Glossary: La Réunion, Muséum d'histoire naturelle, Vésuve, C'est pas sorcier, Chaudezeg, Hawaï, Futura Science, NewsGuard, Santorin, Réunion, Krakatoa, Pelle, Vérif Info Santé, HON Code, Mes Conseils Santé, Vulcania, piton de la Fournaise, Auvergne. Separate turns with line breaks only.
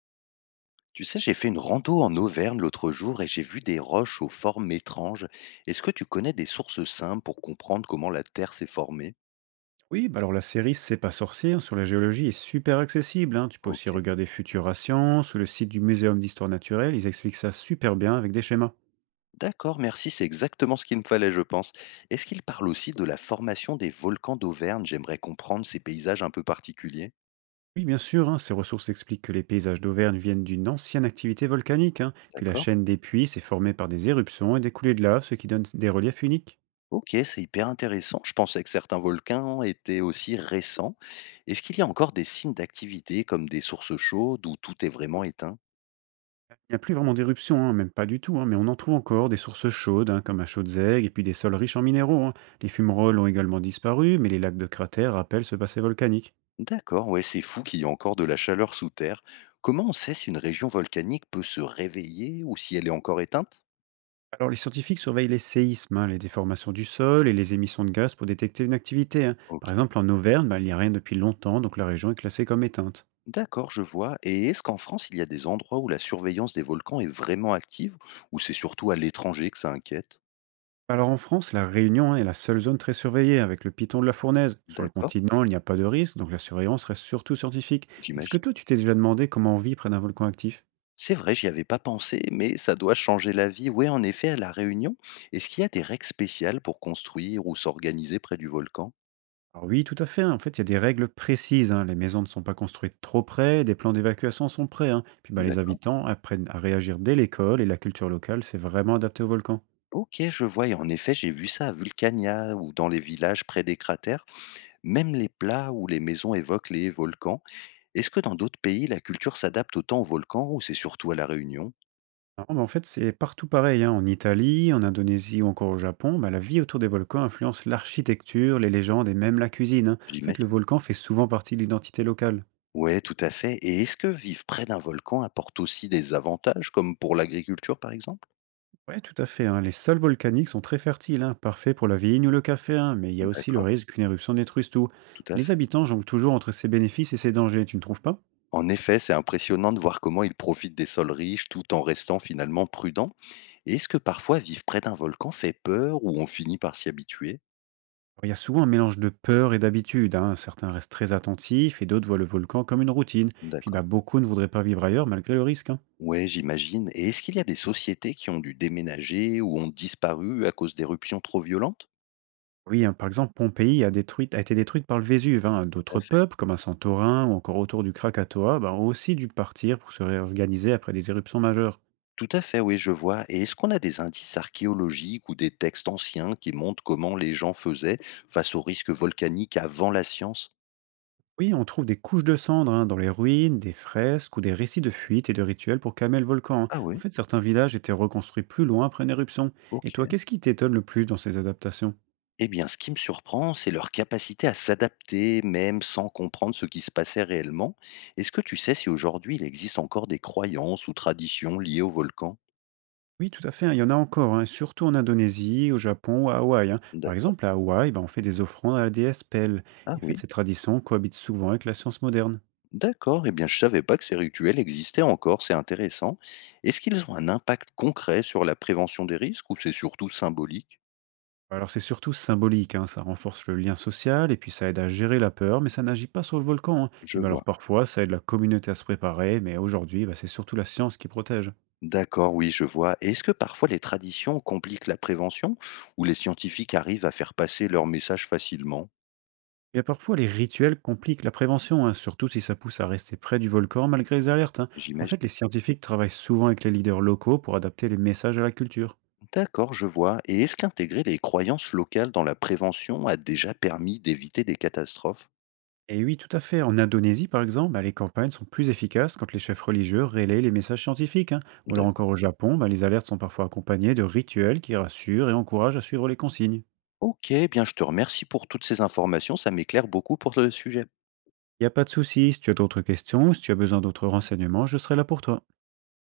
Tu sais, j'ai fait une rando en Auvergne l'autre jour et j'ai vu des roches aux formes étranges. Est-ce que tu connais des sources simples pour comprendre comment la Terre s'est formée?
Oui, bah alors la série C'est pas sorcier hein, sur la géologie est super accessible. Hein. Tu peux
Ok.
aussi regarder Futura Science ou le site du Muséum d'histoire naturelle. Ils expliquent ça super bien avec des schémas.
D'accord, merci, c'est exactement ce qu'il me fallait, je pense. Est-ce qu'il parle aussi de la formation des volcans d'Auvergne? J'aimerais comprendre ces paysages un peu particuliers.
Oui, bien sûr, hein, ces ressources expliquent que les paysages d'Auvergne viennent d'une ancienne activité volcanique. Hein. Puis la
D'accord.
chaîne des puits s'est formée par des éruptions et des coulées de lave, ce qui donne des reliefs uniques.
Ok, c'est hyper intéressant. Je pensais que certains volcans étaient aussi récents. Est-ce qu'il y a encore des signes d'activité comme des sources chaudes où tout est vraiment éteint?
Il n'y a plus vraiment d'éruptions, hein, même pas du tout, hein, mais on en trouve encore des sources chaudes, hein, comme à Chaudezeg, et puis des sols riches en minéraux. Hein. Les fumerolles ont également disparu, mais les lacs de cratères rappellent ce passé volcanique.
D'accord, ouais, c'est fou qu'il y ait encore de la chaleur sous terre. Comment on sait si une région volcanique peut se réveiller ou si elle est encore éteinte?
Alors, les scientifiques surveillent les séismes, hein, les déformations du sol et les émissions de gaz pour détecter une activité. Hein.
Ok.
Par exemple, en Auvergne, bah, il n'y a rien depuis longtemps, donc la région est classée comme éteinte.
D'accord, je vois. Et est-ce qu'en France, il y a des endroits où la surveillance des volcans est vraiment active, ou c'est surtout à l'étranger que ça inquiète?
Alors en France, la Réunion hein, est la seule zone très surveillée, avec le piton de la Fournaise. Sur le
D'accord,
continent, il n'y a pas de risque, donc la surveillance reste surtout scientifique. Est-ce que
j'imagine.
toi, tu t'es déjà demandé comment on vit près d'un volcan actif?
C'est vrai, j'y avais pas pensé, mais ça doit changer la vie. Oui, en effet, à La Réunion, est-ce qu'il y a des règles spéciales pour construire ou s'organiser près du volcan?
Alors oui, tout à fait. Hein. En fait, il y a des règles précises. Hein. Les maisons ne sont pas construites trop près, des plans d'évacuation sont prêts. Hein. Puis bah, les
D'accord.
habitants apprennent à réagir dès l'école, et la culture locale s'est vraiment adaptée au volcan.
Ok, je vois. Et en effet, j'ai vu ça à Vulcania ou dans les villages près des cratères. Même les plats ou les maisons évoquent les volcans, est-ce que dans d'autres pays, la culture s'adapte autant aux volcans ou c'est surtout à La Réunion?
Ah mais en fait, c'est partout pareil, hein. En Italie, en Indonésie ou encore au Japon, bah, la vie autour des volcans influence l'architecture, les légendes et même la cuisine. Hein. En fait, le
J'imagine.
volcan fait souvent partie de l'identité locale.
Ouais, tout à fait. Et est-ce que vivre près d'un volcan apporte aussi des avantages, comme pour l'agriculture, par exemple?
Ouais, tout à fait. Hein. Les sols volcaniques sont très fertiles, hein, parfaits pour la vigne ou le café, hein, mais il y a aussi le
D'accord,
risque qu'une éruption détruise tout.
tout à
Les
fait.
habitants jonglent toujours entre ses bénéfices et ses dangers, tu ne trouves pas?
En effet, c'est impressionnant de voir comment ils profitent des sols riches tout en restant finalement prudents. Et est-ce que parfois vivre près d'un volcan fait peur ou on finit par s'y habituer?
Il y a souvent un mélange de peur et d'habitude. Hein. Certains restent très attentifs et d'autres voient le volcan comme une routine. Puis bah,
D'accord.
beaucoup ne voudraient pas vivre ailleurs malgré le risque. Hein.
Ouais, j'imagine. Et est-ce qu'il y a des sociétés qui ont dû déménager ou ont disparu à cause d'éruptions trop violentes?
Oui, hein, par exemple, Pompéi a été détruite par le Vésuve. Hein.
Tout à
D'autres
fait.
peuples, comme un Santorin ou encore autour du Krakatoa, ben, ont aussi dû partir pour se réorganiser après des éruptions majeures.
Tout à fait, oui, je vois. Et est-ce qu'on a des indices archéologiques ou des textes anciens qui montrent comment les gens faisaient face aux risques volcaniques avant la science?
Oui, on trouve des couches de cendres hein, dans les ruines, des fresques ou des récits de fuites et de rituels pour calmer le volcan. Hein.
Ah
En
oui,
fait, certains villages étaient reconstruits plus loin après une éruption.
ok.
Et toi, qu'est-ce qui t'étonne le plus dans ces adaptations?
Eh bien, ce qui me surprend, c'est leur capacité à s'adapter, même sans comprendre ce qui se passait réellement. Est-ce que tu sais si aujourd'hui il existe encore des croyances ou traditions liées au volcan?
Oui, tout à fait, hein, il y en a encore, hein, surtout en Indonésie, au Japon ou à Hawaï. Hein. Par
D'accord.
exemple, à Hawaï, ben, on fait des offrandes à la déesse Pelle.
Ah
Et en fait,
oui.
ces traditions cohabitent souvent avec la science moderne.
D'accord, eh bien je savais pas que ces rituels existaient encore, c'est intéressant. Est-ce qu'ils ont un impact concret sur la prévention des risques ou c'est surtout symbolique?
Alors c'est surtout symbolique, hein, ça renforce le lien social et puis ça aide à gérer la peur, mais ça n'agit pas sur le volcan. Hein.
Je
Puis bah,
vois.
alors parfois ça aide la communauté à se préparer, mais aujourd'hui bah, c'est surtout la science qui protège.
D'accord, oui, je vois. Et est-ce que parfois les traditions compliquent la prévention ou les scientifiques arrivent à faire passer leur message facilement?
Et parfois les rituels compliquent la prévention, hein, surtout si ça pousse à rester près du volcan malgré les alertes. Hein. En fait
J'imagine.
les scientifiques travaillent souvent avec les leaders locaux pour adapter les messages à la culture.
D'accord, je vois. Et est-ce qu'intégrer les croyances locales dans la prévention a déjà permis d'éviter des catastrophes?
Et oui, tout à fait. En Indonésie, par exemple, bah, les campagnes sont plus efficaces quand les chefs religieux relayent les messages scientifiques. Hein. Ou alors
D'accord.
encore au Japon, bah, les alertes sont parfois accompagnées de rituels qui rassurent et encouragent à suivre les consignes.
Ok, eh bien je te remercie pour toutes ces informations, ça m'éclaire beaucoup pour le sujet.
Il n'y a pas de souci, si tu as d'autres questions ou si tu as besoin d'autres renseignements, je serai là pour toi.